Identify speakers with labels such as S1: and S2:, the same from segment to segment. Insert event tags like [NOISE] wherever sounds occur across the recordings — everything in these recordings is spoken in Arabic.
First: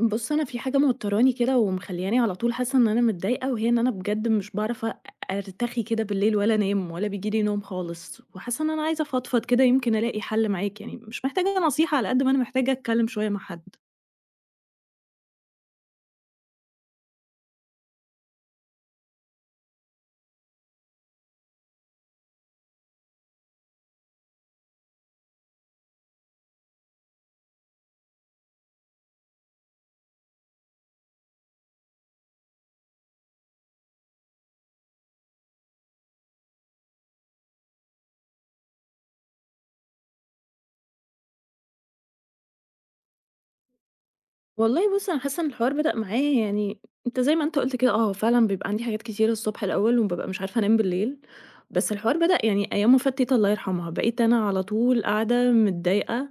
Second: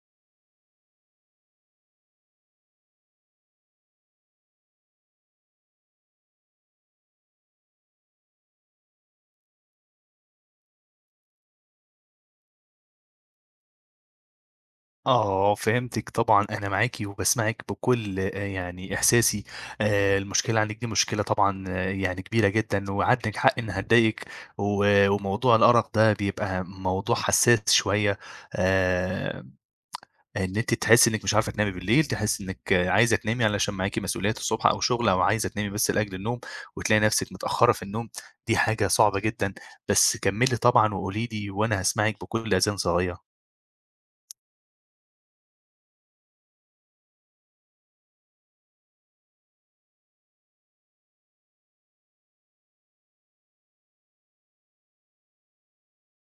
S1: بُص، أنا في حاجة موتّراني كده ومخلّياني على طول حاسة إن أنا متضايقة، وهي إن أنا بجد مش باعرف أرتخي كده بالليل ولا أنام ولا بييجي لي نوم خالص، وحاسة إن أنا عايزة أفضفض كده يمكن ألاقي حل معاك، يعني مش محتاجة نصيحة على قد ما أنا محتاجة أتكلّم شوية مع حد.
S2: آه، فهمتِك طبعًا، أنا معاكِ وباسمعِك بكل يعني إحساسي. المشكلة عندِك دي مشكلة طبعًا آه، يعني كبيرة جدًا، وعندِك حق إنها تضايقِك. وموضوع الأرق ده بيبقى موضوع حساس شوية. آآ، إن أنتِ تحسي إنِك مش عارفة تنامي بالليل، تحسي إنِك آه، عايزة تنامي علشان معاكِ مسؤوليات الصبح أو شغل أو عايزة تنامي بس لأجل النوم، وتلاقي نفسِك متأخرة في النوم، دي حاجة صعبة جدًا. بس كمّلي طبعًا وقولي لي وأنا هاسمعِك بكل أذان صاغية.
S1: والله بُص، أنا حاسة إن الحوار بدأ معايا يعني أنت زي ما أنت قُلت كده آه، فعلًا بيبقى عندي حاجات كتيرة الصبح الأول وبابقى مش عارفة أنام بالليل، بس الحوار بدأ يعني أيام وفاة تيتة الله يرحمها، بقيت أنا على طول قاعدة متضايقة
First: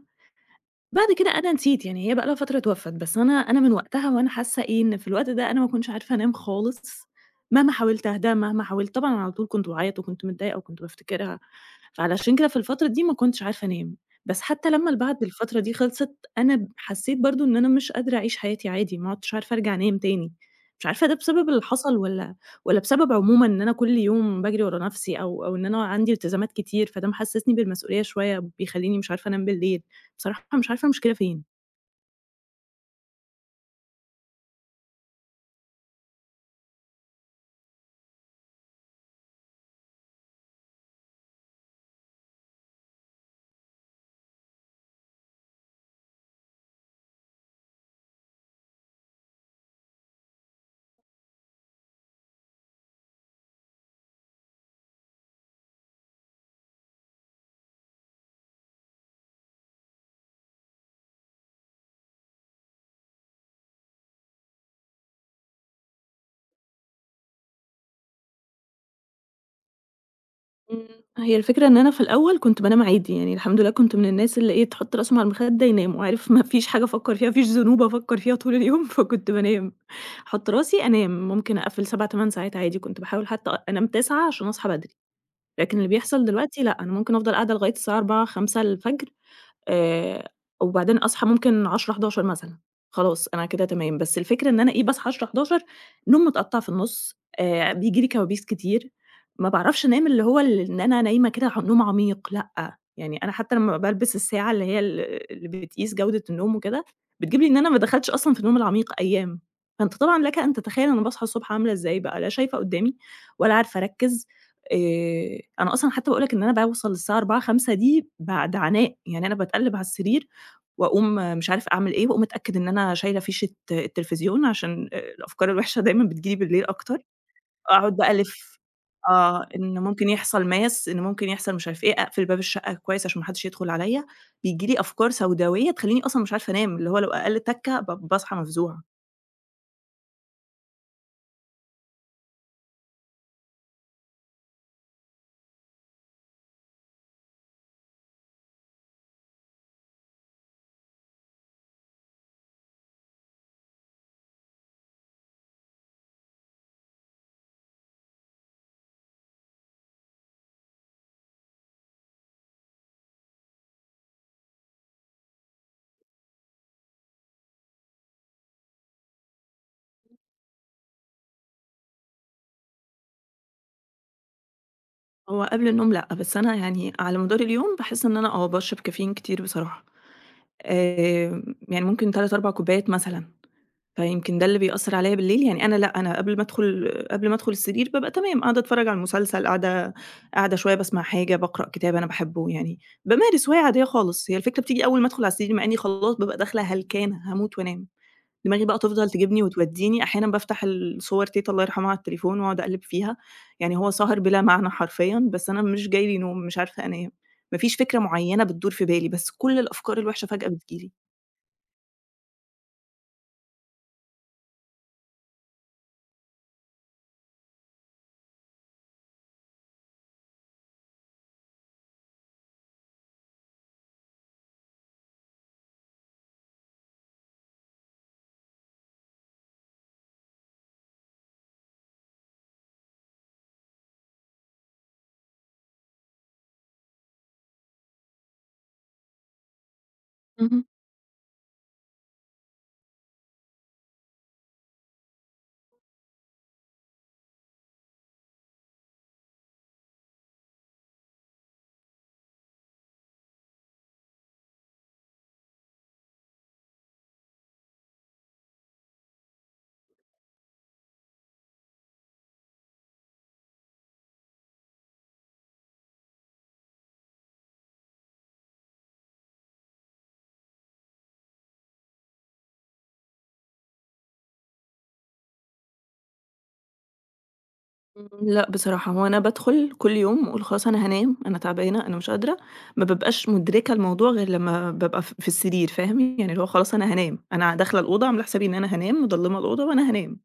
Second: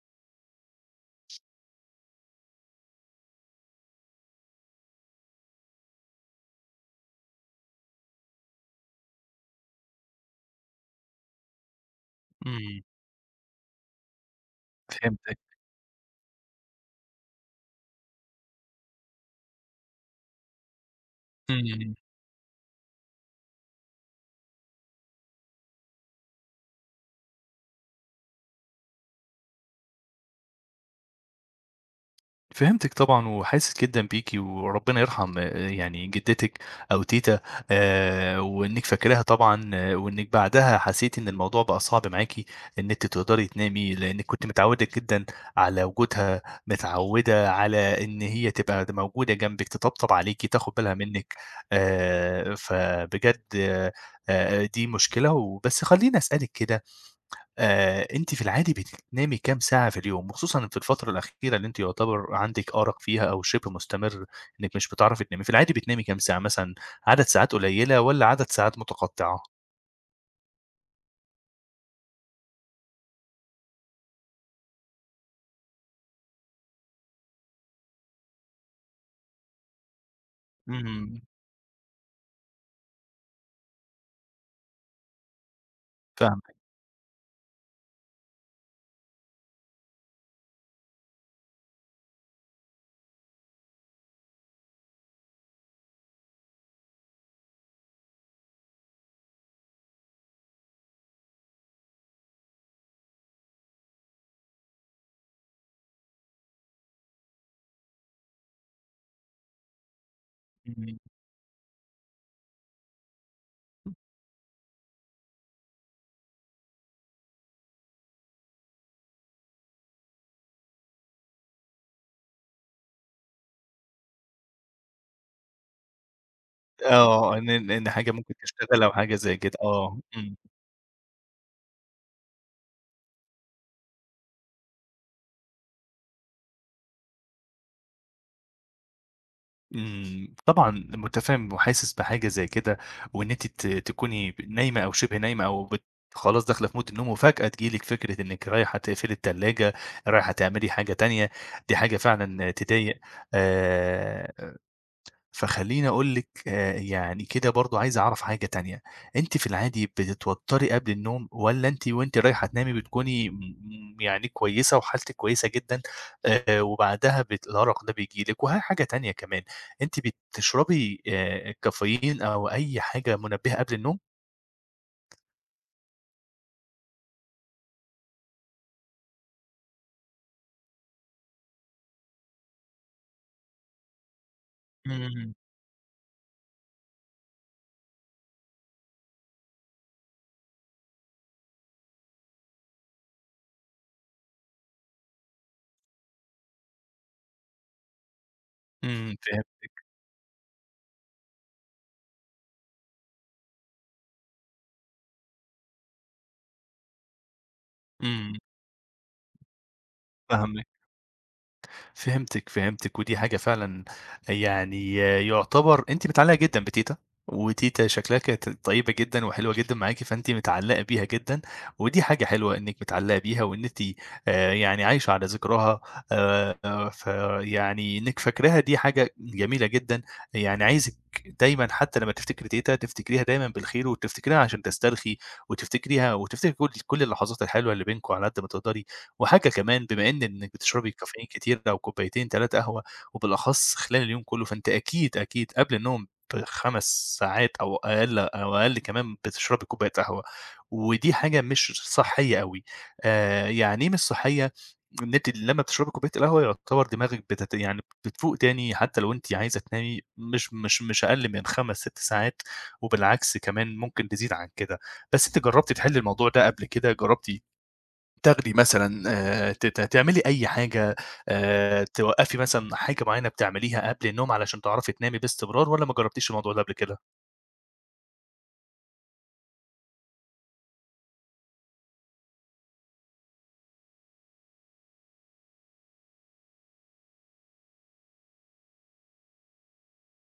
S1: بعد كده أنا نسيت، يعني هي بقى لها فترة اتوفّت، بس أنا من وقتها وأنا حاسة إيه، إن في الوقت ده أنا ما كنتش عارفة أنام خالص، مهما حاولت أهدى، مهما حاولت طبعًا أنا على طول كنت باعيط وكنت متضايقة وكنت بافتكرها، فعلشان كده في
S2: إمم.
S1: الفترة دي ما كنتش عارفة أنام، بس حتى لمّا بعد
S2: فهمتِك.
S1: الفترة دي خلصت، أنا حسيت برضه إن أنا مش قادرة أعيش حياتي عادي، ما عُدتش عارفة أرجع أنام تاني، مش عارفة ده بسبب اللي
S2: إمم.
S1: حصل والّا بسبب عمومًا إن أنا كل يوم باجري ورا نفسي أو إن أنا عندي التزامات كتير، فده محسسني بالمسؤولية شوية، بيخلّيني مش عارفة أنام بالليل. بصراحة مش عارفة المشكلة فين.
S2: فهمتِك طبعًا، وحاسس جدًا بيكِ، وربنا يرحم يعني جدتِك أو تيتة. وإنِّك فاكراها طبعًا، وإنِّك بعدها حسيتِ إن الموضوع بقى صعب معاكِ إن أنتِ تقدري تنامي، لإنِّك كنتِ متعوّدة جدًا على وجودها، متعوّدة على إن هي تبقى موجودة جنبِك، تطبطب عليكِ، تاخد بالها منِّك. فبجد دي مشكلة، وبس خلّيني أسألِك كده. أنتِ في العادي بتنامي كام ساعة في اليوم؟ وخصوصًا في الفترة الأخيرة اللي أنتِ يعتبر عندِك أرق فيها أو شِبه مستمر إنِّك مش بتعرفي تنامي، في العادي بتنامي كام ساعة مثلًا، عدد ساعات قليلة والّا عدد ساعات متقطعة؟
S1: إمم. هي الفكرة إن أنا في الأول كنت بانام عادي، يعني الحمد لله كنت من الناس اللي إيه، تحُط راسهم على المخدة ينام، وعارف [LAUGHS] ما فيش حاجة أفكّر فيها، ما فيش ذنوب أفكّر فيها طول اليوم، [LAUGHS] فكنت بانام. أحُط راسي
S2: إمم.
S1: أنام، ممكن أقفّل 7، 8 ساعات عادي، كنت باحاول حتى أنام 9 عشان أصحى بدري، لكن اللي بيحصل
S2: فاهمِك.
S1: دلوقتي لأ، أنا ممكن أفضل قاعدة لغاية الساعة 04:00، 05:00 الفجر. آآ وبعدين أصحى ممكن 22:00، 23:00 مثلًا، خلاص أنا كده تمام، بس الفكرة إن أنا إيه، باصحى 22:00، 23:00 نوم متقطّع في النُص، بييجي لي كوابيس كتير، ما باعرفش أنام اللي هو إن أنا نايمة كده ع نوم عميق لأ، يعني أنا حتى لمّا بالبس الساعة اللي هي اللي بتقيس جودة النوم وكده، بتجيب لي إن أنا ما دخلتش أصلًا في النوم العميق أيام، فأنت طبعًا لك أن تتخيل
S2: إمم.
S1: أنا باصحى الصبح عاملة إزاي بقى، لا شايفة قدّامي ولا عارفة أركّز. أنا أصلًا حتى باقول لك إن أنا باوصل للساعة 16:00، 17:00 دي بعد عناء، يعني أنا باتقلّب على السرير وأقوم مش عارفة أعمل إيه، وأقوم أتأكد إن أنا شايلة فيشة التلفزيون عشان الأفكار الوحشة دايمًا بتيجي لي بالليل أكتر،
S2: آه، إن
S1: أقعد بقى
S2: حاجة ممكن
S1: ألِف
S2: تشتغل أو حاجة زي
S1: آه،
S2: كده،
S1: إن
S2: آه.
S1: ممكن
S2: إمم.
S1: يحصل ماس، إن ممكن يحصل مش عارف إيه، أقفل باب الشقة كويس عشان ما حدش يدخل عليَّ، بييجي لي أفكار سوداوية تخلّيني أصلًا مش عارفة أنام، اللي هو لو أقل تَكّة باصحى مفزوعة.
S2: إمم، طبعًا مُتفهِّم وحاسس بحاجة زي كده، وإن أنتِ تكوني نايمة أو شِبه نايمة أو خلاص داخلة في مود النوم وفجأة تيجي لِك فكرة إنِّك رايحة تقفلي التلاجة، رايحة تعملي حاجة تانية، دي حاجة فعلًا تضايق. آآ فخلّيني أقول لِك يعني كده برضه عايز أعرف حاجة تانية، أنتِ في العادي بتتوتّري قبل النوم والّا أنتِ وأنتِ رايحة تنامي بتكوني يعني كويسة وحالتِك كويسة جدًا. وبعدها الأرق ده بييجي لِك؟ وها حاجة تانية كمان، أنتِ بتشربي كافيين أو أي حاجة منبهة قبل النوم؟
S1: هو قبل النوم لأ، بس أنا يعني على مدار اليوم باحس إن أنا آه باشرب كافيين كتير بصراحة. يعني ممكن 3، 4 كوبايات مثلًا، فيمكن ده اللي بيأثّر عليَّ
S2: إمم.
S1: بالليل، يعني أنا لأ، أنا قبل ما أدخل السرير بابقى تمام، قاعدة أتفرّج على مسلسل، قاعدة شوية باسمع حاجة، باقرأ كتاب أنا باحبه، يعني بامارس هواية عادية خالص، هي الفكرة بتيجي أول ما أدخل على السرير، مع إني خلاص بابقى داخلة هلكانة هاموت وأنام، دماغي بقى تفضل
S2: إمم.
S1: تجيبني
S2: فهمت.
S1: وتودّيني، أحيانًا بافتح الصور تيتة الله يرحمها على التليفون وأقعد أقلِّب فيها، يعني هو سهر بلا معنى حرفيًا، بس أنا مش جاي لي نوم، مش عارفة أنام، ما فيش فكرة
S2: إمم.
S1: معيّنة بتدور في بالي، بس كل الأفكار الوحشة فجأة
S2: فاهمِك.
S1: بتيجي لي.
S2: فهمتِك، فهمتِك، ودي حاجة فعلًا يعني يُعتبر أنتِ متعلّقة جدًا بتيتة، وتيتة شكلها كانت طيبة جدًا وحلوة جدًا معاكِ، فأنتِ متعلّقة بيها جدًا، ودي حاجة حلوة إنِّك متعلّقة بيها وإن أنتِ يعني عايشة على ذكراها. فيعني إنِّك فاكراها دي حاجة جميلة جدًا، يعني عايزِك دايمًا حتى لمّا تفتكري تيتة، تفتكريها دايمًا بالخير وتفتكريها عشان تسترخي وتفتكريها وتفتكري كل كل اللحظات الحلوة اللي بينكم على قد ما تقدري. وحاجة كمان بما إنِّك
S1: اهم.
S2: بتشربي كافيين كتير أو كوبايتين 3 قهوة، وبالأخص خلال اليوم كلّه، فأنتِ أكيد، أكيد قبل النوم ب5 ساعات أو أقل أو أقل كمان بتشربي كوباية قهوة، ودي حاجة مش صحّية أوي. يعني إيه مش صحّية؟ إن أنتِ لمّا بتشربي كوباية القهوة يعتبر دماغِك يعني بتفوق تاني حتى لو أنتِ عايزة تنامي مش أقل من 5، 6 ساعات، وبالعكس كمان ممكن تزيد عن كده. بس أنتِ جرّبتِ تحلّي الموضوع ده قبل كده، جرّبتِ تاخدي مثلًا ت ت تعملي أي حاجة توقّفي مثلًا حاجة معيّنة بتعمليها قبل النوم علشان تعرفي تنامي باستمرار والّا ما جرّبتيش الموضوع ده قبل كده؟
S1: إمم، لأ بصراحة، هو أنا بادخل كل يوم وأقول خلاص أنا هانام، أنا تعبانة، أنا مش قادرة، ما بابقاش مدركة الموضوع غير لمّا بابقى في السرير، فاهم؟ يعني اللي هو خلاص أنا هانام، أنا داخلة الأوضة عاملة حسابي إن أنا هانام، مضلِّمة الأوضة وأنا هانام.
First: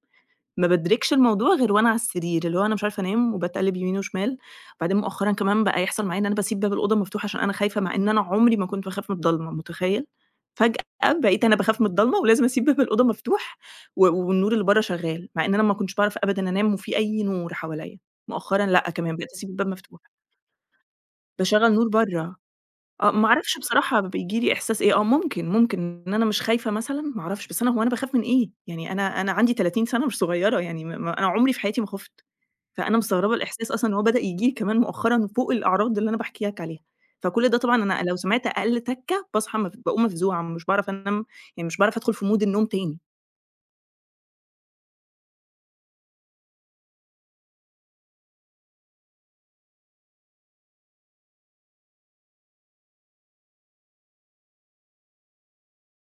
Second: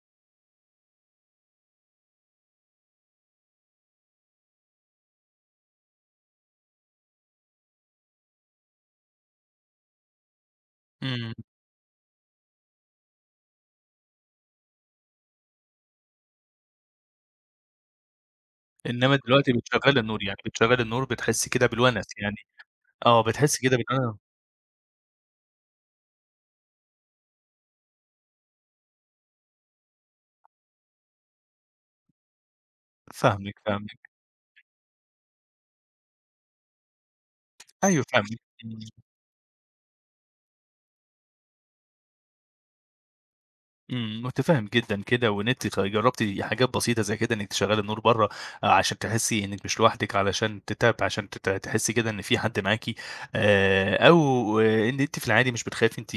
S1: ما بادركش الموضوع غير وأنا على السرير، اللي هو أنا مش عارفة أنام وباتقلّب يمين وشمال، وبعدين مؤخرًا كمان بقى يحصل معايا إن أنا باسيب باب الأوضة مفتوح عشان أنا خايفة، مع إن أنا عمري ما كنت باخاف من الضلمة، متخيّل؟ فجأة
S2: إمم.
S1: بقيت أنا باخاف من الضلمة ولازم أسيب باب الأوضة مفتوح والنور اللي برّه شغّال، مع إن أنا ما كنتش باعرف أبدًا أنام وفي أي نور حواليّا، مؤخرًا لأ
S2: إنّما
S1: كمان بقيت أسيب
S2: دلوقتي
S1: الباب
S2: بتشغّلي
S1: مفتوح،
S2: النور، يعني بتشغّلي النور بتحسّي كده
S1: باشغّل نور
S2: بالونس يعني.
S1: برّه. آه،
S2: آه،
S1: ما أعرفش
S2: بتحسّي كده بال
S1: بصراحة
S2: آه،
S1: بييجي لي إحساس إيه، آه ممكن، ممكن إن أنا مش خايفة مثلًا، ما أعرفش، بس أنا هو أنا باخاف من إيه؟ يعني أنا عندي 30 سَنة مش صغيرة يعني ما أنا عمري في حياتي ما خُفت، فأنا مستغربة
S2: فاهمِك.
S1: الإحساس أصلًا إن هو
S2: فاهمِك.
S1: بدأ ييجي لي كمان مؤخرًا فوق الأعراض اللي أنا باحكي لك عليها، فكل ده طبعًا أنا
S2: أيوه،
S1: لو
S2: فاهمِك.
S1: سمعت أقل
S2: إمم.
S1: تَكّة باصحى باقوم مفزوعة، مش باعرف أنام، يعني مش باعرف أدخل في mood النوم تاني.
S2: إمم، متفهم جدًا كده، وإن أنتِ جربتِ حاجات بسيطة زي كده إنِك تشغّلي النور برّه، آه، عشان تحسّي إنِك مش لوحدِك، علشان تتاب عشان تت تحسّي كده إن في حد معاكِ. أو آه، إن أنتِ في العادي مش بتخافي أنتِ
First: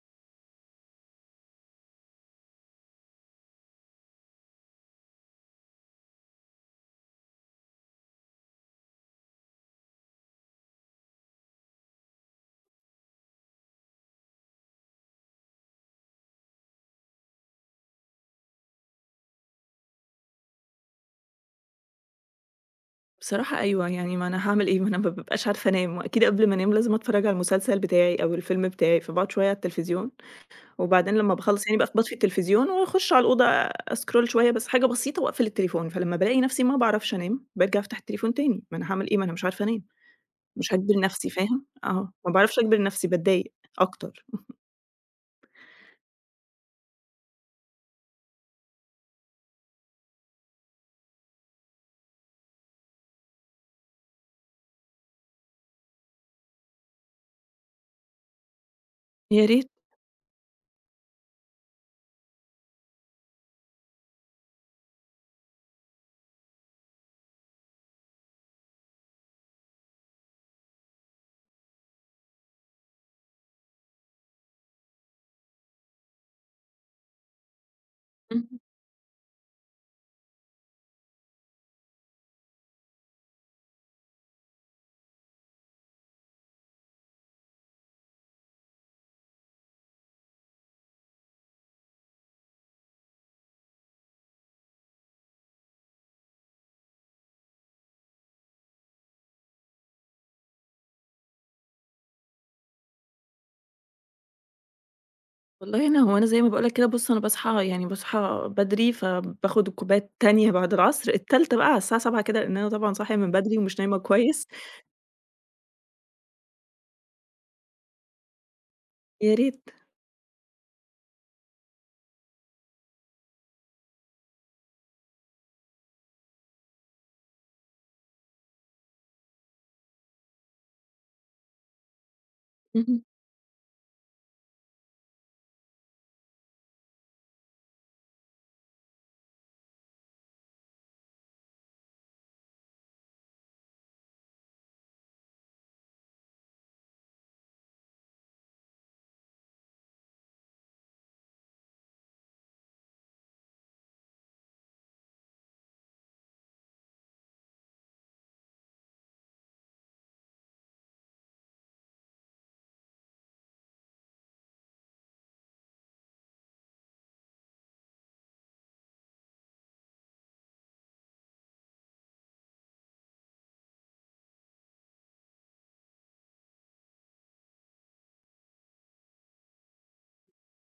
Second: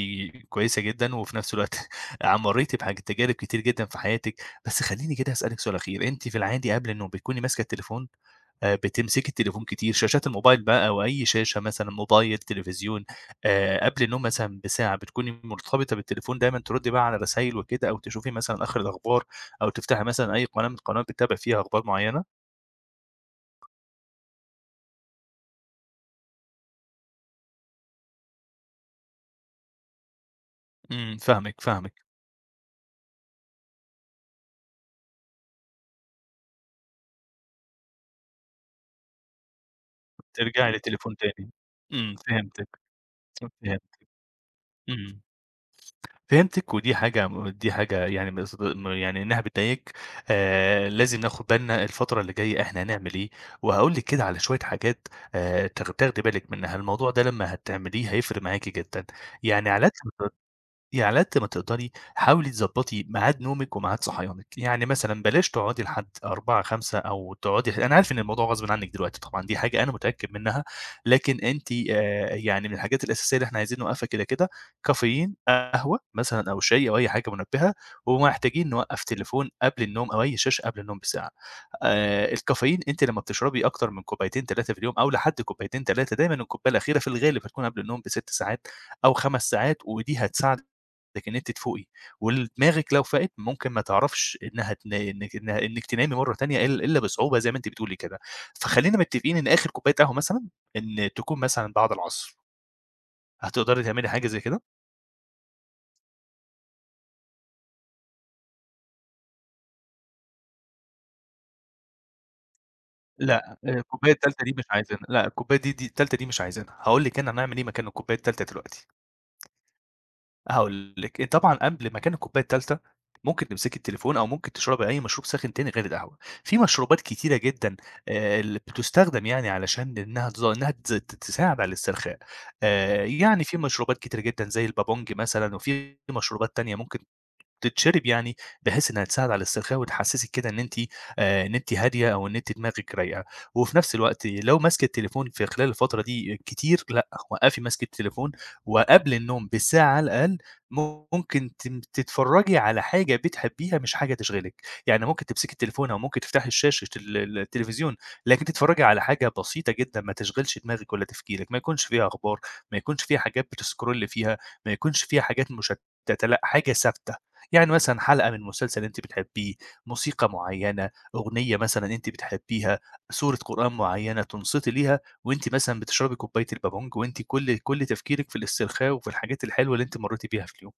S2: كويسة جدًا، وفي نفس الوقت [LAUGHS] مريتِ تجارب كتير جدًا في حياتِك، بس خلّيني كده أسألِك سؤال أخير، أنتِ في العادي قبل النوم بتكوني ماسكة التليفون؟ بتمسكي التليفون كتير، شاشات الموبايل بقى أو أي شاشة مثلًا موبايل، تلفزيون، قبل النوم مثلًا بساعة بتكوني مرتبطة بالتليفون دايمًا تردّي بقى على رسايل وكده أو تشوفي مثلًا آخر الأخبار أو تفتحي مثلًا أي قناة من القنوات بتتابعي فيها أخبار معيّنة؟
S1: بصراحة أيوه، يعني ما أنا هاعمل إيه؟ ما أنا ما بابقاش عارفة أنام، وأكيد قبل ما أنام لازم أتفرّج على المسلسل بتاعي أو الفيلم بتاعي، فباقعد شوية على التلفزيون وبعدين
S2: إمم.
S1: لمّا
S2: فاهمِك.
S1: باخلّص يعني
S2: فاهمِك.
S1: باخبط في التلفزيون وأخُش على الأوضة أscroll شوية بس حاجة بسيطة وأقفل التليفون، فلمّا بالاقي نفسي ما باعرفش أنام، بارجع أفتح التليفون تاني، ما أنا هاعمل إيه؟ ما أنا مش عارفة أنام،
S2: ترجعي
S1: مش هاجبر
S2: للتليفون
S1: نفسي
S2: تاني.
S1: فاهم؟ آه،
S2: إمم.
S1: ما باعرفش
S2: فهمتِك.
S1: أجبر نفسي باتضايق
S2: فهمت.
S1: أكتر.
S2: إمم. فهمتِك. ودي حاجة يعني م صد م يعني إنها بتضايقِك. لازم ناخد بالنا الفترة اللي جاية إحنا هنعمل إيه، وهاقول لِك كده على شوية حاجات تاخدي بالِك منها، الموضوع ده لمّا هتعمليه هيفرق معاكِ جدًا.
S1: يا
S2: يعني
S1: ريت،
S2: على قد يعني على قد ما تقدري حاولي تضبّطي ميعاد نومِك وميعاد صحيانِك، يعني مثلًا بلاش تقعدي لحد 16:00، 17:00 أو تقعدي، أنا عارف إن الموضوع غصبٍ عنِّك دلوقتي طبعًا، دي حاجة أنا متأكد منها. لكن أنتِ يعني من الحاجات الأساسية اللي إحنا عايزين نوقّفها كده، كافيين، قهوة مثلًا أو شاي أو أي حاجة منبهة،
S1: اهم.
S2: ومحتاجين نوقّف تليفون قبل النوم أو أي شاشة قبل النوم بساعة. الكافيين أنتِ لمّا بتشربي أكتر من كوبايتين 3 في اليوم أو لحد كوبايتين 3 دايمًا الكوباية الأخيرة في الغالب هتكون قبل النوم ب6 ساعات أو 5 ساعات، ودي هتساعدِك لكن أنتِ تفوقي، ودماغِك لو فاقت ممكن ما تعرفش إنها تنا إنِك إنها إنِك تنامي مرّة تانية إلا بصعوبة زي ما أنتِ بتقولي كده، فخلّينا متفقين إن آخر كوباية قهوة مثلًا إن تكون مثلًا بعد العصر، هتقدري تعملي حاجة زي كده؟
S1: والله أنا هو أنا زي ما باقول لك كده بُص أنا باصحى يعني باصحى بدري، فباخد الكوباية التانية بعد العصر، التالتة بقى على الساعة 07:00 كده لإن أنا طبعًا صاحية من
S2: لأ،
S1: بدري ومش نايمة
S2: الكوباية التالتة
S1: كويس.
S2: دي مش عايزينها، لأ الكوباية دي التالتة دي مش عايزينها، هاقول لِك أنا هنعمل إيه مكان الكوباية التالتة دلوقتي.
S1: يا ريت.
S2: هاقول لِك، طبعًا قبل مكان الكوباية التالتة ممكن تمسكي التليفون أو ممكن تشربي أي مشروب ساخن تاني غير القهوة. في مشروبات كتيرة جدًا اللي بتُستخدم يعني علشان إنها تز إنها تز ت تساعد على الاسترخاء.
S1: اهم.
S2: يعني في مشروبات كتيرة جدًا زي البابونج مثلًا وفي مشروبات تانية ممكن تتشرب يعني، بحيث إنها تساعد على الاسترخاء وتحسّسِك كده إن أنتِ إن أنتِ هادية أو إن أنتِ دماغِك رايقة، وفي نفس الوقت لو ماسكة التليفون في خلال الفترة دي كتير، لأ، وقّفي مسكة التليفون وقبل النوم بساعة على الأقل ممكن تتفرّجي على حاجة بتحبيها مش حاجة تشغلِك، يعني ممكن تمسكي التليفون أو ممكن تفتحي الشاشة ال ال التلفزيون، لكن تتفرّجي على حاجة بسيطة جدًا ما تشغلش دماغِك ولا تفكيرِك، ما يكونش فيها أخبار، ما يكونش فيها حاجات بتسكرولي فيها، ما يكونش فيها حاجات مشتتة، لأ، حاجة ثابتة. يعني مثلًا حلقة من مسلسل أنتِ بتحبيه، موسيقى معيّنة، أغنية مثلًا أنتِ بتحبيها، سورة قرآن معيّنة تنصتي ليها وأنتِ مثلًا بتشربي كوباية البابونج وأنتِ كل كل تفكيرِك في الاسترخاء وفي الحاجات الحلوة اللي أنتِ مرّيتِ بيها في اليوم.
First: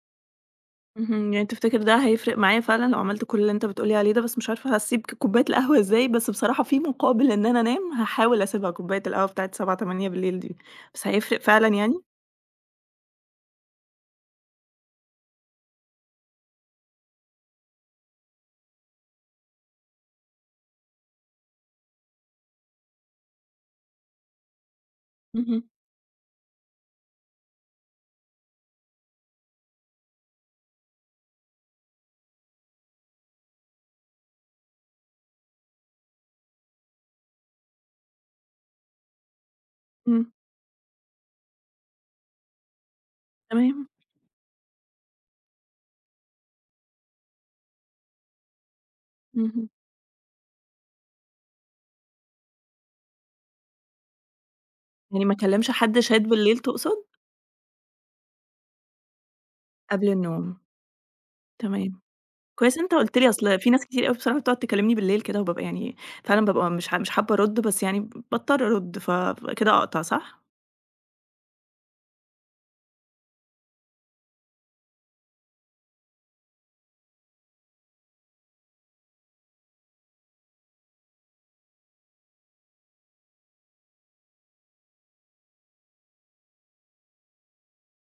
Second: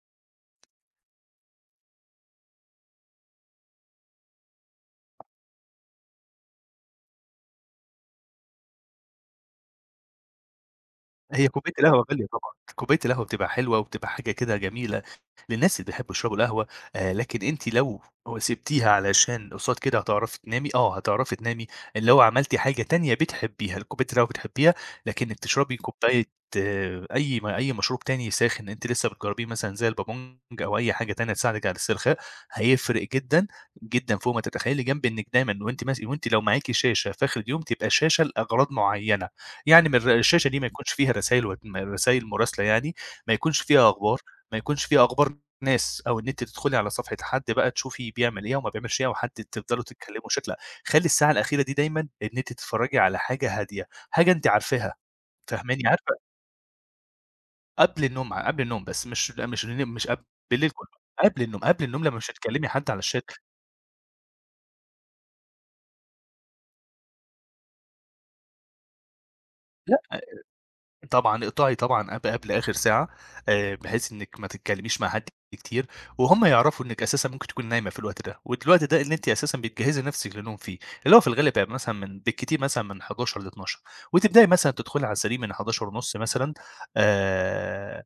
S1: اهم، يعني تفتكر ده هيفرق معايا فعلًا لو عملت كل اللي أنت بتقول لي عليه ده، بس مش عارفة هاسيب كوباية القهوة إزاي، بس بصراحة في مقابل إن أنا أنام هاحاول أسيبها كوباية القهوة بتاعة 19:00، 20:00 دي، بس هيفرق
S2: هي
S1: فعلًا
S2: كوباية
S1: يعني؟
S2: القهوة غالية طبعًا، كوباية القهوة بتبقى حلوة وبتبقى حاجة كده جميلة للناس اللي بيحبوا يشربوا القهوة. لكن أنتِ لو سِبتيها علشان قصاد كده هتعرفي تنامي، آه هتعرفي تنامي، اللي هو عملتِ حاجة تانية بتحبيها، كوباية القهوة بتحبيها، لكنِّك
S1: اهم،
S2: تشربي كوباية آه، أي مشروب تاني ساخن أنتِ لسه بتجربيه مثلًا زي البابونج أو أي حاجة تانية تساعدِك على الاسترخاء، هيفرق جدًا، جدًا فوق ما تتخيلي، جنب إنِّك دايمًا وأنتِ لو معاكِ شاشة في آخر اليوم تبقى شاشة لأغراض معينة. يعني من الر
S1: إمم،
S2: الشاشة دي ما يكونش فيها رسايل مراسلة يعني، ما يكونش
S1: تمام،
S2: فيها أخبار، ما يكونش فيها أخبار ناس، أو إن أنتِ تدخلي على صفحة حد بقى تشوفي بيعمل إيه وما بيعملش إيه، أو حد
S1: اهم،
S2: تفضلوا تتكلموا بشكل لأ، خلّي الساعة الأخيرة دي دايمًا إن أنتِ تتفرجي على حاجة هادية، حاجة أنتِ عارفاها،
S1: يعني ما اكلمش
S2: فاهماني؟
S1: حد شات
S2: عارفة
S1: بالليل تقصد؟
S2: قبل النوم بس مش لأ مش مش
S1: قبل
S2: قبل
S1: النوم،
S2: بالليل كله، قبل النوم، قبل
S1: تمام،
S2: النوم لمّا مش هتكلمي
S1: كويس
S2: حد
S1: أنت
S2: على
S1: قُلت
S2: الشات
S1: لي أصل في ناس كتير أوي بصراحة بتقعد تكلمني بالليل كده وبابقى يعني فعلًا بابقى مش حابة أرد، بس يعني باضطر أرد، فكده أقطع
S2: لأ.
S1: صح؟
S2: طبعًا اقطعي طبعًا قبل آخر ساعة، بحيث إنِّك ما تتكلميش مع حد كتير، وهُم يعرفوا إنِّك أساسًا ممكن تكوني نايمة في الوقت ده، والوقت ده اللي أنتِ أساسًا بتجهزي نفسِك للنوم فيه، اللي هو في الغالب هيبقى مثلًا من بالكتير مثلًا من 23:00 ل12:00 وتبدئي مثلًا تدخلي على السرير من 23:30 مثلًا. آآ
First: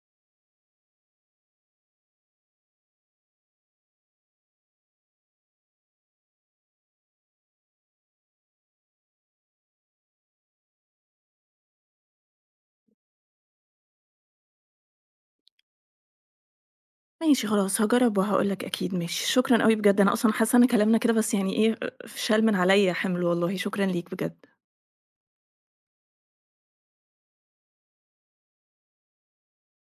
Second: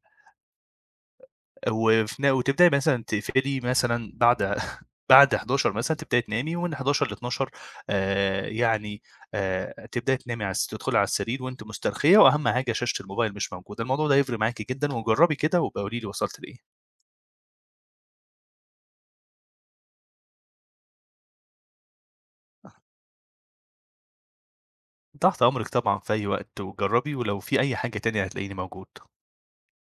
S2: وفي ن وتبدئي مثلًا تقفلي مثلًا بعد [LAUGHS] بعد 11:00 مثلًا تبدئي تنامي، ومن 11:00 ل12:00 آآ يعني تبدئي تنامي على تدخلي على السرير وأنتِ مسترخية، وأهم حاجة شاشة الموبايل مش موجودة، الموضوع ده هيفرق معاكِ جدًا، وجربي كده وابقي قولي لي وصلت لإيه.
S1: ماشي خلاص هاجرّب وهاقول لك أكيد ماشي، شكرًا أوي بجد أنا أصلًا حاسة إن كلامنا كده بس يعني إيه، شال من عليَّ حِمل والله، شكرًا ليك بجد.
S2: تحت أمرِك طبعًا في أي وقت، وجربي ولو في أي حاجة تانية هتلاقيني موجود.